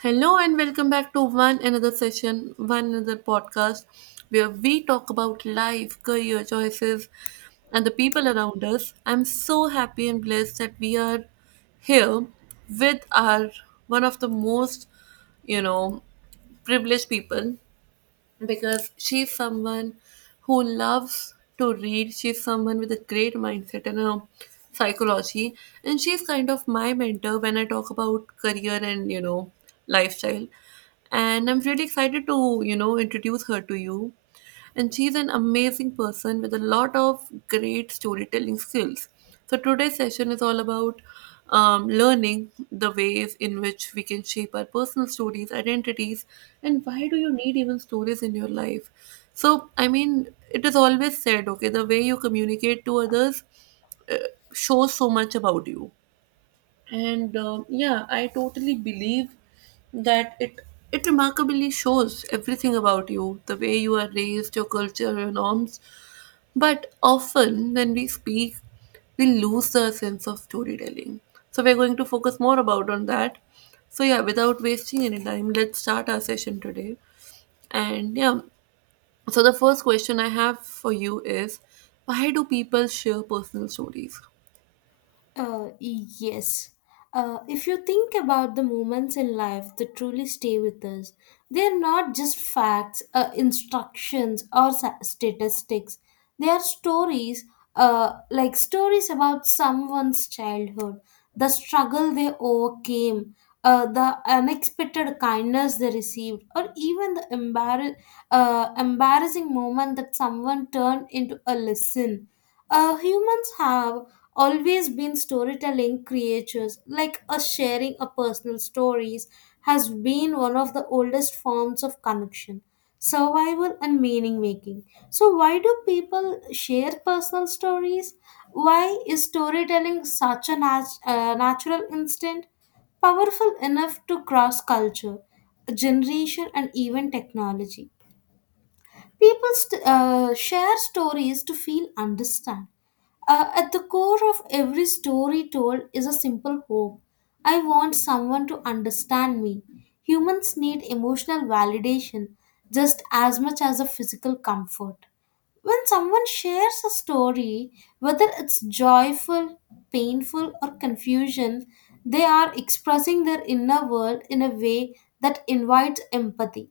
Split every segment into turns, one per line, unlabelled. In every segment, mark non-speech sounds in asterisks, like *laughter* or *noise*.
Hello and welcome back to one another session, one another podcast, where we talk about life, career choices, and the people around us. I'm so happy and blessed that we are here with our one of the most, you know, privileged people because she's someone who loves to read. She's someone with a great mindset and a psychology, and she's kind of my mentor when I talk about career and lifestyle. And I'm really excited to introduce her to you, and she's an amazing person with a lot of great storytelling skills. So today's session is all about learning the ways in which we can shape our personal stories, identities, and why do you need even stories in your life? It is always said, okay, the way you communicate to others uh, shows so much about you, and yeah, I totally believe that it remarkably shows everything about you, the way you are raised, your culture, your norms. But often when we speak, we lose the sense of storytelling, so we're going to focus more about on that. So yeah, without wasting any time, let's start our session today. And yeah, so the first question I have for you is, why do people share personal stories?
Uh, yes. If you think about the moments in life that truly stay with us, they are not just facts, instructions, or statistics. They are stories, like stories about someone's childhood, the struggle they overcame, the unexpected kindness they received, or even the embarrassing moment that someone turned into a lesson. Uh, humans have always been storytelling creatures, like us sharing our personal stories has been one of the oldest forms of connection, survival, and meaning making. So, why do people share personal stories? Why is storytelling such a natural instinct, powerful enough to cross culture, generation, and even technology? People share stories to feel understand. At the core of every story told is a simple hope. I want someone to understand me. Humans need emotional validation just as much as a physical comfort. When someone shares a story, whether it's joyful, painful, or confusion, they are expressing their inner world in a way that invites empathy.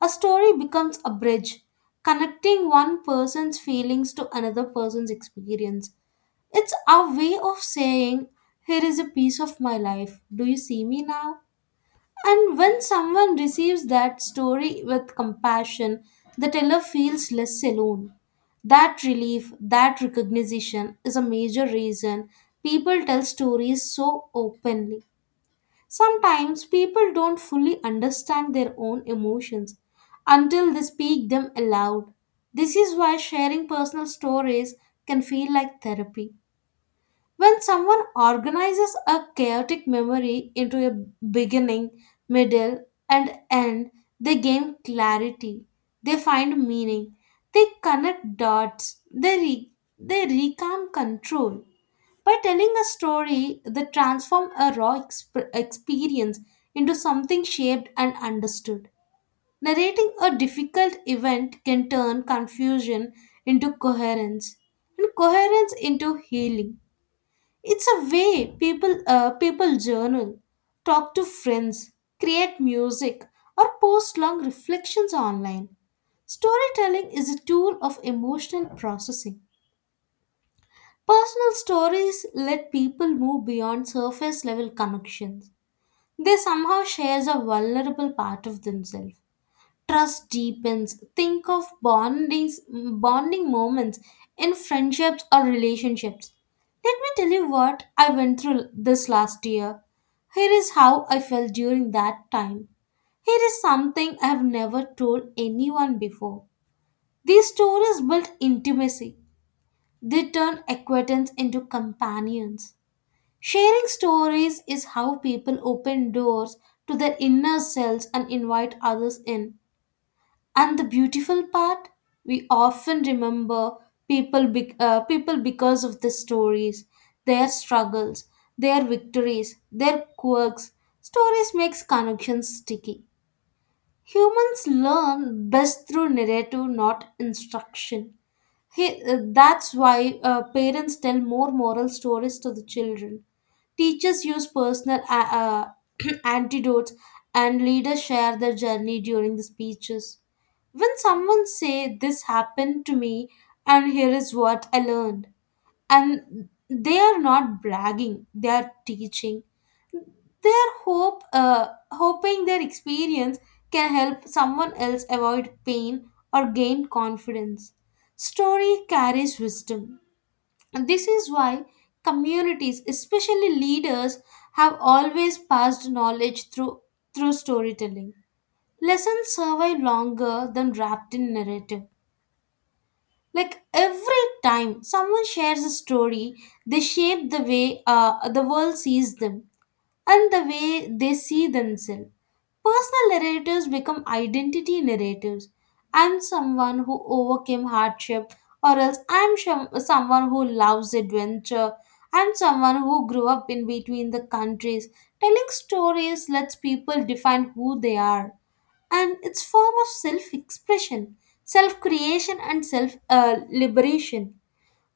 A story becomes a bridge, connecting one person's feelings to another person's experience. It's our way of saying, here is a piece of my life. Do you see me now? And when someone receives that story with compassion, the teller feels less alone. That relief, that recognition is a major reason people tell stories so openly. Sometimes people don't fully understand their own emotions until they speak them aloud. This is why sharing personal stories can feel like therapy. When someone organizes a chaotic memory into a beginning, middle, and end, they gain clarity. They find meaning. They connect dots. They reclaim control. By telling a story that transforms a raw exp- experience into something shaped and understood. Narrating a difficult event can turn confusion into coherence and coherence into healing. It's a way people journal, talk to friends, create music, or post long reflections online. Storytelling is a tool of emotional processing. Personal stories let people move beyond surface level connections. They somehow share a vulnerable part of themselves. Trust deepens. Think of bonding moments in friendships or relationships. Let me tell you what I went through this last year. Here is how I felt during that time. Here is something I have never told anyone before. These stories built intimacy. They turn acquaintance into companions. Sharing stories is how people open doors to their inner selves and invite others in. And the beautiful part, we often remember people because of the stories, their struggles, their victories, their quirks. Stories makes connections sticky. Humans learn best through narrative, not instruction. That's why parents tell more moral stories to the children. Teachers use personal *clears throat* antidotes, and leaders share their journey during the speeches. When someone say this happened to me and here is what I learned, and they are not bragging, they are teaching. They are hope hoping their experience can help someone else avoid pain or gain confidence. Story carries wisdom. And this is why communities, especially leaders, have always passed knowledge through storytelling. Lessons survive longer than wrapped in narrative. Like every time someone shares a story, they shape the way the world sees them and the way they see themselves. Personal narratives become identity narratives. I'm someone who overcame hardship, or else I'm someone who loves adventure. I'm someone who grew up in between the countries. Telling stories lets people define who they are, and its form of self expression, self creation, and self liberation.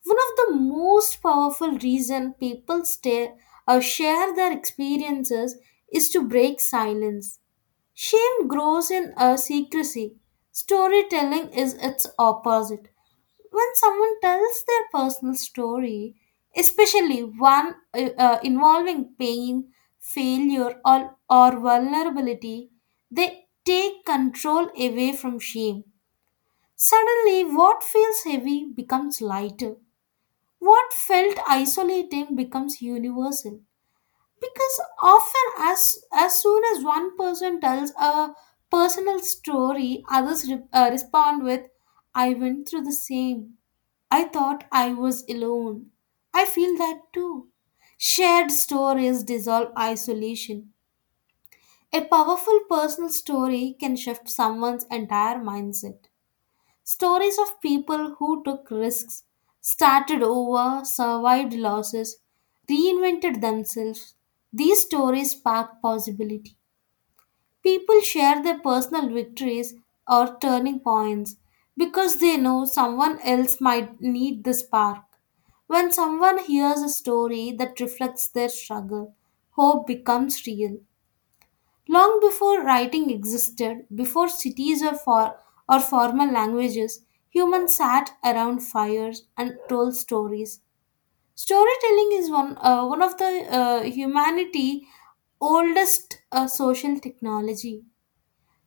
One of the most powerful reason people stay or share their experiences is to break silence. Shame grows in a secrecy. Storytelling is its opposite. When someone tells their personal story, especially one involving pain, failure, or vulnerability, they take control away from shame. Suddenly, what feels heavy becomes lighter. What felt isolating becomes universal, because often as soon as one person tells a personal story, others respond with, I went through the same, I thought I was alone, I feel that too. Shared stories dissolve isolation. A powerful personal story can shift someone's entire mindset. Stories of people who took risks, started over, survived losses, reinvented themselves. These stories spark possibility. People share their personal victories or turning points because they know someone else might need the spark. When someone hears a story that reflects their struggle, hope becomes real. Long before writing existed, before cities or formal languages, humans sat around fires and told stories. Storytelling is one of the humanity oldest social technology.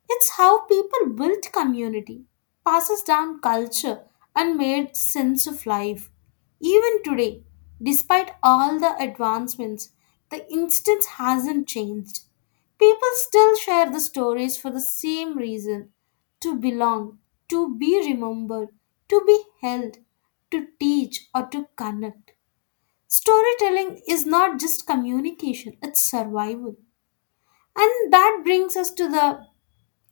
It's how people built community, passes down culture, and made sense of life. Even today, despite all the advancements, the instance hasn't changed. People still share the stories for the same reason: to belong, to be remembered, to be held, to teach, or to connect. Storytelling is not just communication, it's survival. And that brings us to the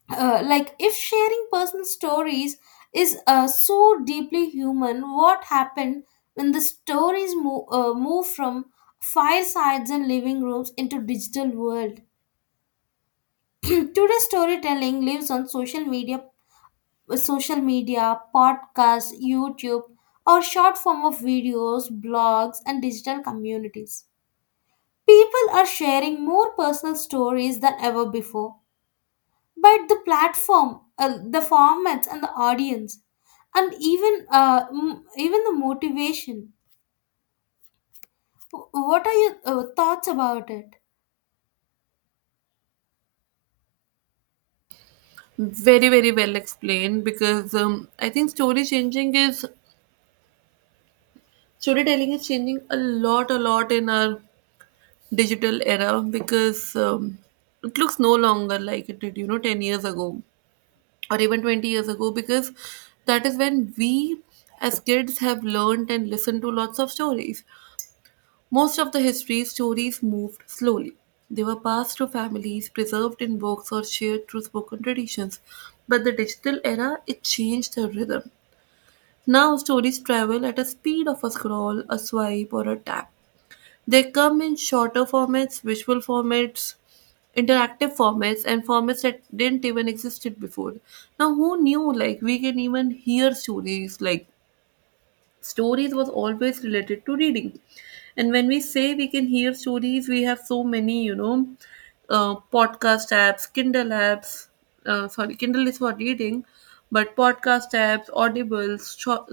uh, like, if sharing personal stories is so deeply human, what happened when the stories move from firesides and living rooms into digital world? *clears throat* Today's storytelling lives on social media, podcasts, YouTube, or short form of videos, blogs, and digital communities. People are sharing more personal stories than ever before, but the formats, and the audience, and even the motivation. What are your thoughts about it?
Very, very well explained because I think storytelling is changing a lot in our digital era because it looks no longer like it did, you know, 10 years ago or even 20 years ago, because that is when we as kids have learned and listened to lots of stories. Most of the history stories moved slowly. They were passed to families, preserved in books, or shared through spoken traditions. But the digital era, it changed the rhythm. Now stories travel at a speed of a scroll, a swipe, or a tap. They come in shorter formats, visual formats, interactive formats, and formats that didn't even existed before. Now who knew like we can even hear stories? Like stories was always related to reading. And when we say we can hear stories, we have so many, podcast apps, Kindle apps. Sorry, Kindle is for reading, but podcast apps, Audibles, short,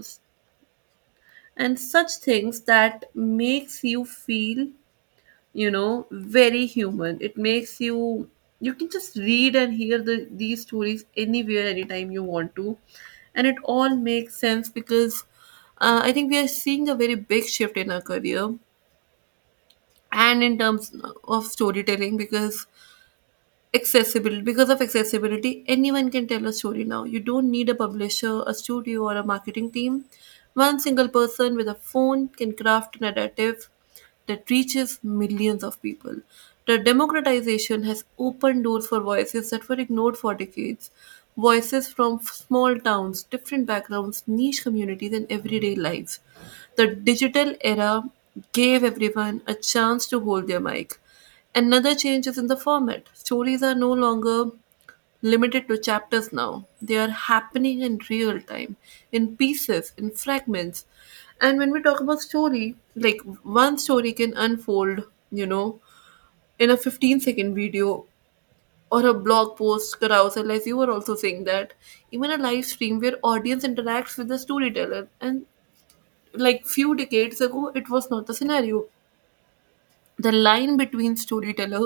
and such things that makes you feel, very human. It makes you, you can just read and hear these stories anywhere, anytime you want to. And it all makes sense because I think we are seeing a very big shift in our career and in terms of storytelling because accessibility because of accessibility, anyone can tell a story now. You don't need a publisher, a studio, or a marketing team. One single person with a phone can craft a narrative that reaches millions of people. The democratization has opened doors for voices that were ignored for decades, voices from small towns, different backgrounds, niche communities, and everyday lives. The digital era gave everyone a chance to hold their mic. Another change is in the format. Stories are no longer limited to chapters now. They are happening in real time, in pieces, in fragments. And when we talk about story, like one story can unfold, you know, in a 15-second video or a blog post carousel, as you were also saying that, even a live stream where audience interacts with the storyteller. And like few decades ago, it was not the scenario. The line between storyteller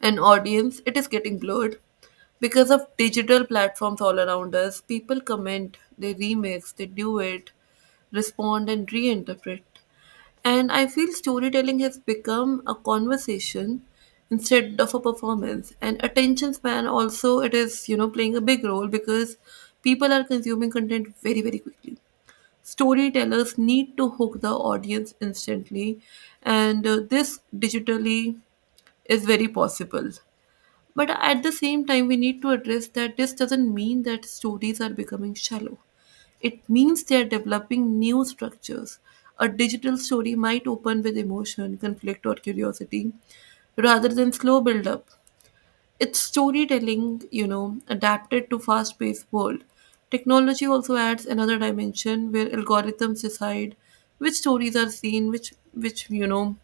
and audience, it is getting blurred because of digital platforms all around us. People comment, they remix, they do it respond and reinterpret. And I feel storytelling has become a conversation instead of a performance. And attention span also, it is, you know, playing a big role because people are consuming content very, very quickly. Storytellers need to hook the audience instantly, and this digitally is very possible. But at the same time, we need to address that this doesn't mean that stories are becoming shallow. It means they are developing new structures. A digital story might open with emotion, conflict, or curiosity rather than slow build up. It's storytelling, you know, adapted to fast-paced world. Technology also adds another dimension where algorithms decide which stories are seen, which, you know,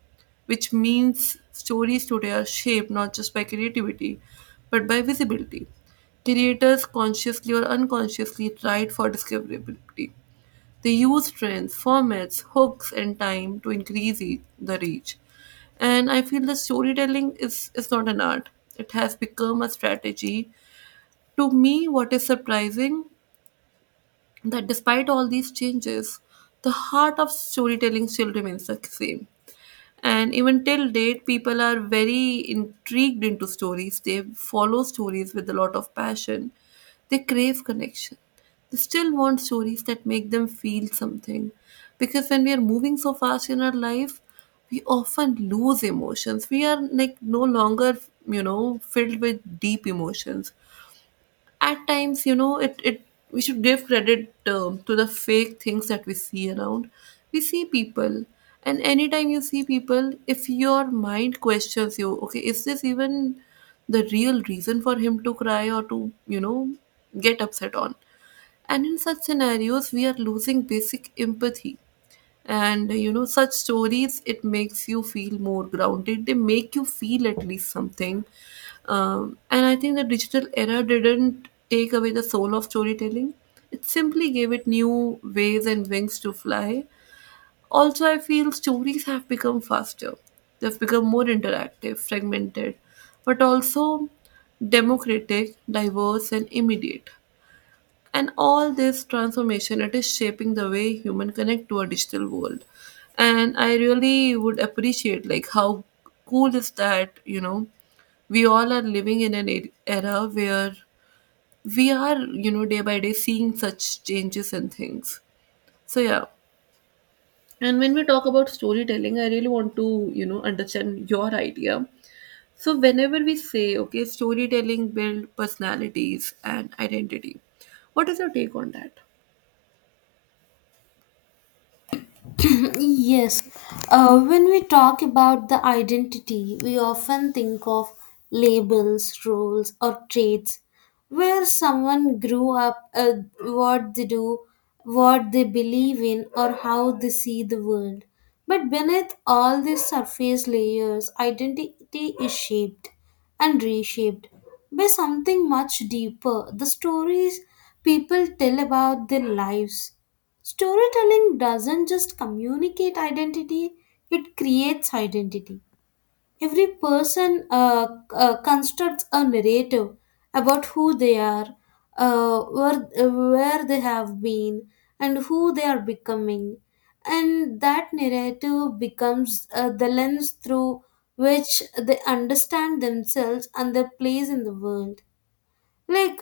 which means stories today are shaped not just by creativity, but by visibility. Creators consciously or unconsciously tried for discoverability. They use trends, formats, hooks, and time to increase the reach. And I feel that is not an art, it has become a strategy. To me, what is surprising that despite all these changes, the heart of storytelling still remains the same. And even till date, people are very intrigued into stories. They follow stories with a lot of passion. They crave connection. They still want stories that make them feel something because when we are moving so fast in our life, we often lose emotions. We are like no longer, you know, filled with deep emotions at times. You know, it we should give credit to the fake things that we see around. We see people, and anytime you see people, if your mind questions you, okay, is this even the real reason for him to cry or to, you know, get upset on. And in such scenarios, we are losing basic empathy. And you know, such stories, it makes you feel more grounded. They make you feel at least something. And I think the digital era didn't take away the soul of storytelling. It simply gave it new ways and wings to fly. Also, I feel stories have become faster, they've become more interactive, fragmented, but also democratic, diverse, and immediate. And all this transformation, it is shaping the way human connect to a digital world. And I really would appreciate like how cool is that, you know, we all are living in an era where we are, you know, day by day seeing such changes and things. So yeah. And when we talk about storytelling, I really want to, you know, understand your idea. So whenever we say, okay, storytelling build personalities and identity, what is your take on that?
*coughs* *clears throat* Yes, when we talk about the identity, we often think of labels, roles, or traits, where someone grew up, what they do, what they believe in, or how they see the world. But beneath all these surface layers, identity is shaped and reshaped by something much deeper, the stories people tell about their lives. Storytelling doesn't just communicate identity, it creates identity. Every person constructs a narrative about who they are, where they have been, and who they are becoming. And that narrative becomes the lens through which they understand themselves and their place in the world. Like,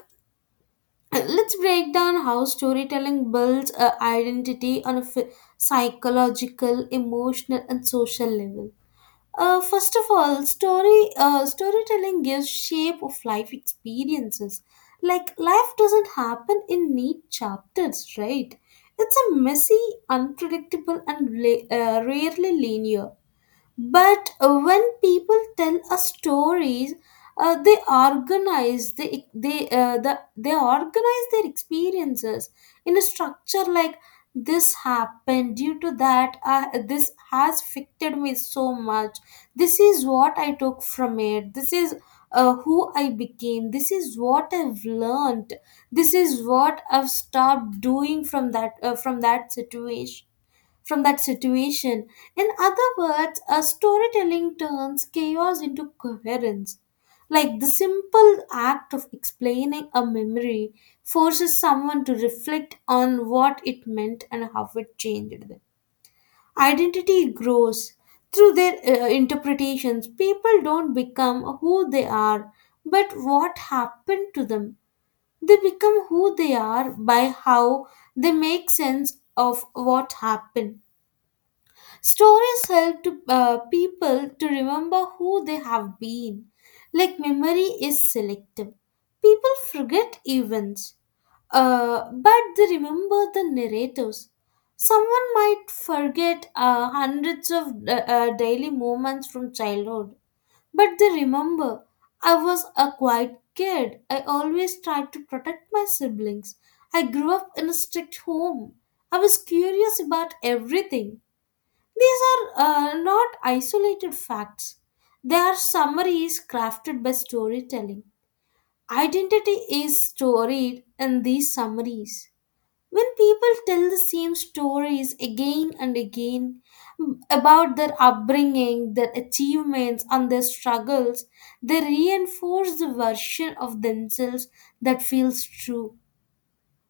let's break down how storytelling builds a identity on a psychological, emotional, and social level. Uh, first of all, storytelling gives shape of life experiences. Like, life doesn't happen in neat chapters, right? It's a messy, unpredictable, and rarely linear. But when people tell us stories, uh, they organize their experiences in a structure like, this happened due to that, this has affected me so much, this is what I took from it, this is who I became, this is what I've learned, this is what I've stopped doing from that situation from that situation. In other words, a storytelling turns chaos into coherence. Like the simple act of explaining a memory forces someone to reflect on what it meant and how it changed them. Identity grows through their interpretations. People don't become who they are, but what happened to them. They become who they are by how they make sense of what happened. Stories help to, people to remember who they have been. Like memory is selective. People forget events, but they remember the narratives. Someone might forget hundreds of daily moments from childhood, but they remember, I was a quiet kid. I always tried to protect my siblings. I grew up in a strict home. I was curious about everything. These are not isolated facts. They are summaries crafted by storytelling. Identity is storied in these summaries. When people tell the same stories again and again, about their upbringing, their achievements, and their struggles, they reinforce the version of themselves that feels true.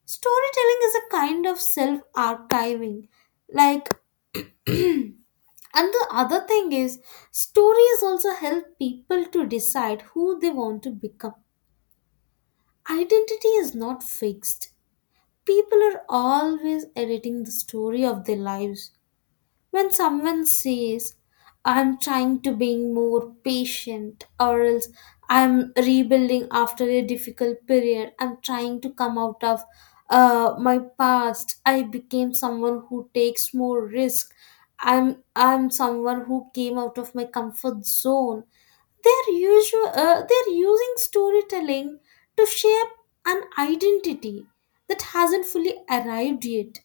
Storytelling is a kind of self archiving, like. And the other thing is, stories also help people to decide who they want to become. Identity is not fixed. People are always editing the story of their lives. When someone says, I'm trying to be more patient, or else I'm rebuilding after a difficult period, I'm trying to come out of my past, I became someone who takes more risk. I'm someone who came out of my comfort zone. They're usual. They're using storytelling to shape an identity that hasn't fully arrived yet.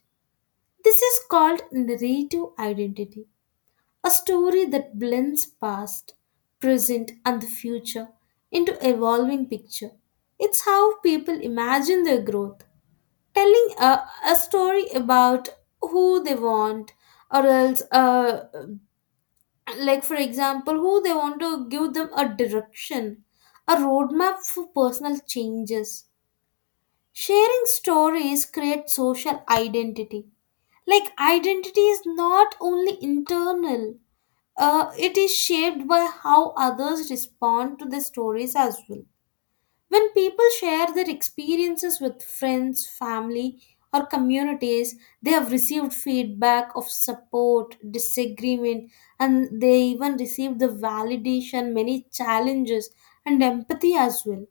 This is called narrative identity. A story that blends past, present, and the future into evolving picture. It's how people imagine their growth. Telling a story about who they want, or else, like for example, who they want to give them a direction, a roadmap for personal changes. Sharing stories create social identity. Like, identity is not only internal, it is shaped by how others respond to the stories as well. When people share their experiences with friends, family, or communities, they have received feedback of support, disagreement, and they even received the validation, many challenges, and empathy as well.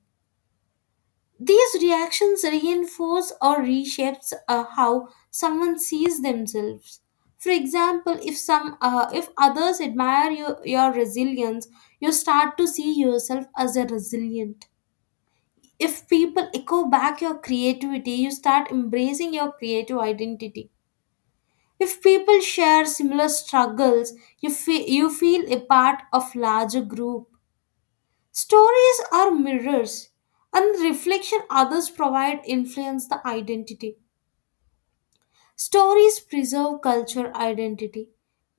These reactions reinforce or reshapes how someone sees themselves. For example, if others admire your resilience, you start to see yourself as a resilient. If people echo back your creativity, you start embracing your creative identity. If people share similar struggles, you feel a part of larger group. Stories are mirrors, and the reflection others provide influence the identity. Stories preserve culture identity.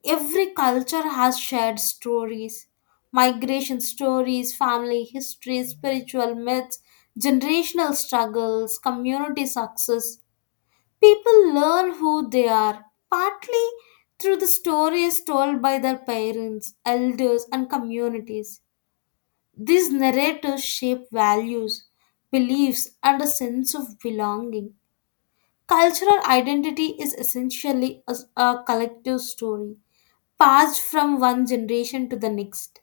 Every culture has shared stories, migration stories, family histories, spiritual myths, generational struggles, community success. People learn who they are, partly through the stories told by their parents, elders, and communities. These narratives shape values, beliefs, and a sense of belonging. Cultural identity is essentially a collective story, passed from one generation to the next.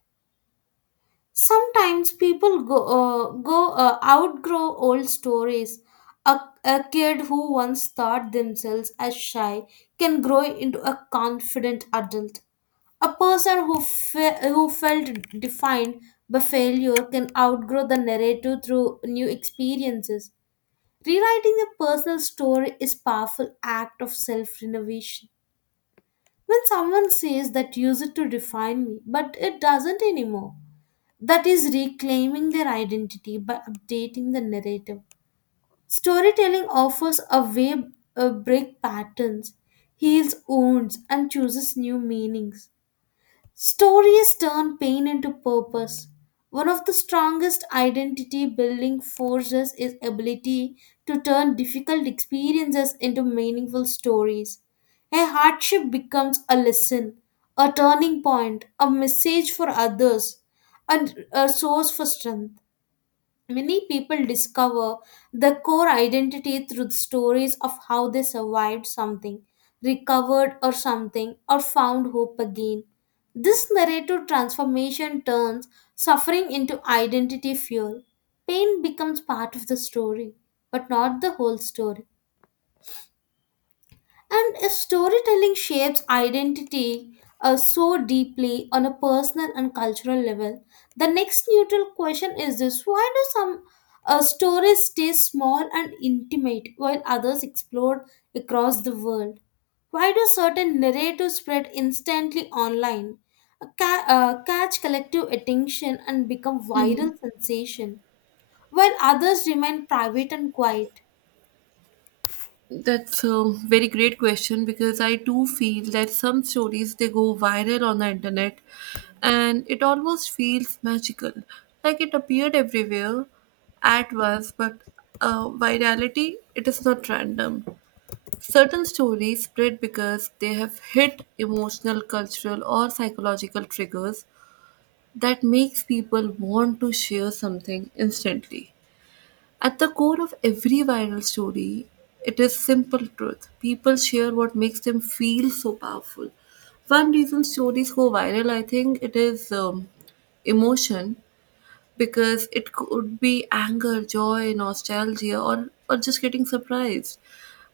Sometimes people go, go outgrow old stories. A kid who once thought themselves as shy can grow into a confident adult. A person who felt defined by failure can outgrow the narrative through new experiences. Rewriting a personal story is powerful act of self-renovation. When someone says that used to define me, but it doesn't anymore, that is reclaiming their identity by updating the narrative. Storytelling offers a way break patterns, heals wounds, and chooses new meanings. Stories turn pain into purpose. One of the strongest identity building forces is ability to turn difficult experiences into meaningful stories. A hardship becomes a lesson, a turning point, a message for others, and a source for strength. Many people discover the core identity through stories of how they survived something, recovered or something, or found hope again. This narrative transformation turns suffering into identity fuel. Pain becomes part of the story, but not the whole story. And a storytelling shapes identity so deeply on a personal and cultural level. The next neutral question is this: why do some stories stay small and intimate while others explode across the world? Why do certain narratives spread instantly online, catch collective attention, and become viral sensation, while others remain private and quiet?
That's a very great question because I do feel that some stories they go viral on the internet, and it almost feels magical, like it appeared everywhere at once. But virality, it is not random. Certain stories spread because they have hit emotional, cultural, or psychological triggers that makes people want to share something instantly. At the core of every viral story, it is simple truth. People share what makes them feel so powerful. One reason stories go viral, I think, it is emotion, because it could be anger, joy, nostalgia, or just getting surprised.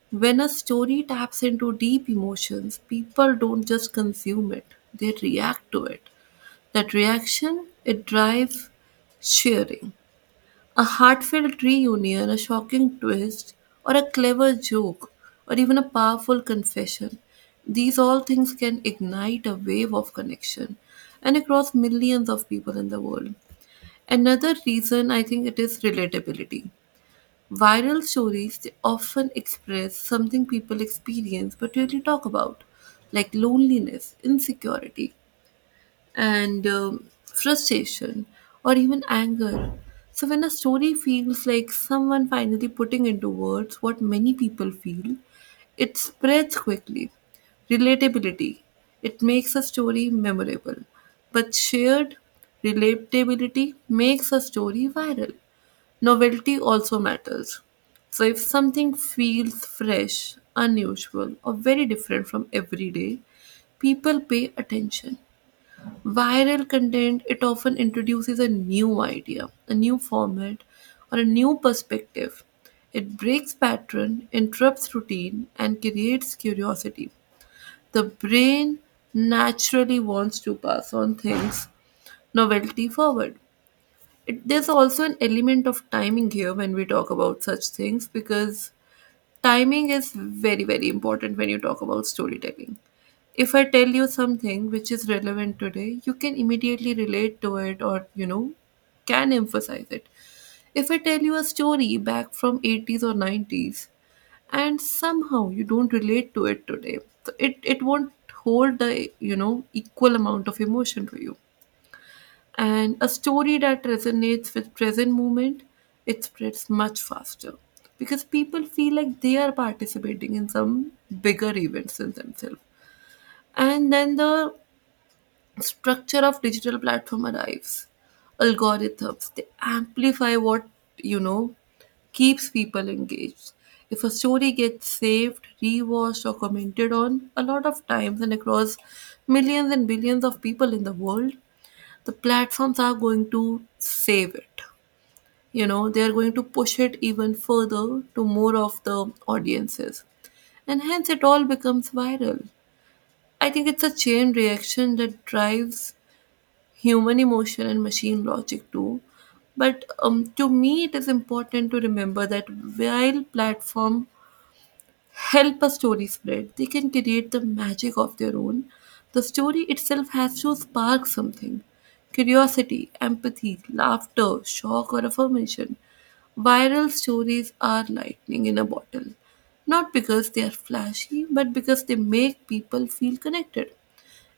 When a story taps into deep emotions, people don't just consume it; they react to it. That reaction, it drives sharing. A heartfelt reunion, a shocking twist, or a clever joke, or even a powerful confession. These all things can ignite a wave of connection and across millions of people in the world. Another reason, I think it is relatability. Viral stories they often express something people experience but rarely talk about, like loneliness, insecurity, and frustration or even anger. So when a story feels like someone finally putting into words what many people feel, it spreads quickly. Relatability, it makes a story memorable. But shared relatability makes a story viral. Novelty also matters. So if something feels fresh, unusual, or very different from everyday, people pay attention. Viral content, it often introduces a new idea, a new format, or a new perspective. It breaks pattern, interrupts routine, and creates curiosity. The brain naturally wants to pass on things, novelty forward. There's also an element of timing here when we talk about such things because timing is very, very important when you talk about storytelling. If I tell you something which is relevant today, you can immediately relate to it, or you know, can emphasize it. If I tell you a story back from 80s or 90s and somehow you don't relate to it today, so it won't hold the, you know, equal amount of emotion for you. And a story that resonates with present moment, it spreads much faster because people feel like they are participating in some bigger events than themselves. And then the structure of digital platform arrives. Algorithms, they amplify what, you know, keeps people engaged. If a story gets saved, rewatched, or commented on a lot of times and across millions and billions of people in the world, the platforms are going to save it. You know, they are going to push it even further to more of the audiences. And hence it all becomes viral. I think it's a chain reaction that drives human emotion and machine logic too. But to me, it is important to remember that while platform help a story spread, they can create the magic of their own. The story itself has to spark something: curiosity, empathy, laughter, shock, or affirmation. Viral stories are lightning in a bottle, not because they are flashy, but because they make people feel connected.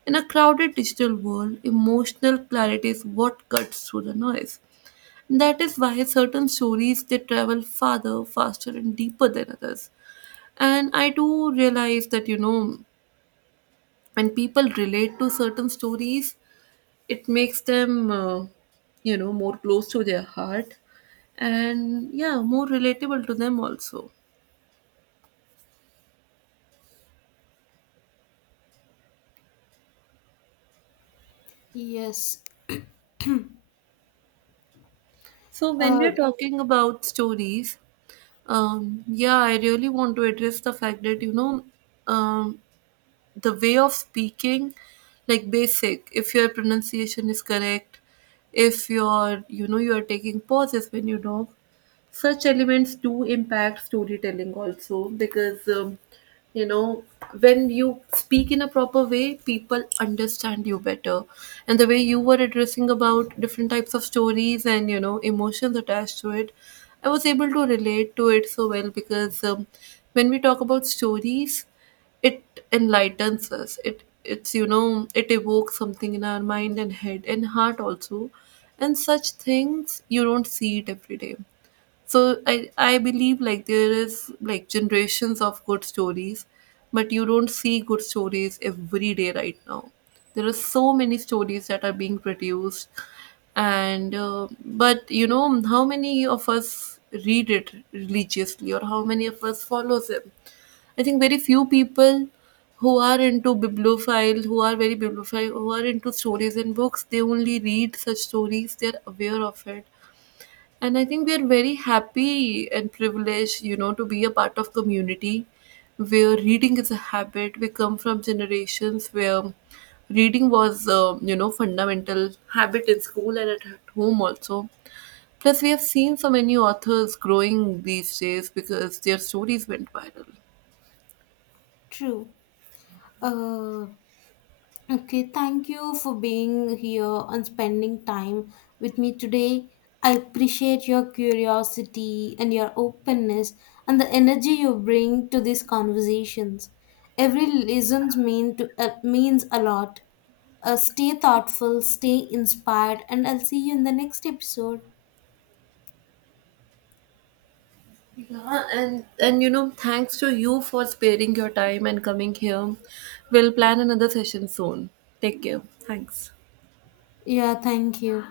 In a crowded digital world, emotional clarity is what cuts through the noise. That is why certain stories they travel farther, faster, and deeper than others. And I do realize that, you know, when people relate to certain stories, it makes them you know, more close to their heart, and yeah, more relatable to them also.
Yes,
So when we
uh,
are talking about stories, yeah, I really want to address the fact that, you know, um, the way of speaking, like basic, if your pronunciation is correct, if you're, you know, you are taking pauses when you talk, such elements do impact storytelling also because, you know, when you speak in a proper way, people understand you better. And the way you were addressing about different types of stories and you know emotions attached to it, I was able to relate to it so well because when we talk about stories, it enlightens us. It's, you know, it evokes something in our mind and head and heart also. And such things you don't see it every day. So I believe like there is like generations of good stories, but you don't see good stories every day. Right now there are so many stories that are being produced, and but you know, how many of us read it religiously or how many of us follows them? I think very few people who are into bibliophile, who are very bibliophile, who are into stories and books, they only read such stories, they're aware of it. And I think we are very happy and privileged, you know, to be a part of community where reading is a habit. We come from generations where reading was, you know, fundamental habit in school and at home also. Plus we have seen so many authors growing these days because their stories went viral.
true. Uh, Okay, thank you for being here and spending time with me today. I appreciate your curiosity and your openness and the energy you bring to these conversations. Every listen means a lot. Stay thoughtful, stay inspired, and I'll see you in the next episode.
Yeah, and you know, thanks to you for sparing your time and coming here. We'll plan another session soon. Take care. Thanks.
Yeah, thank you.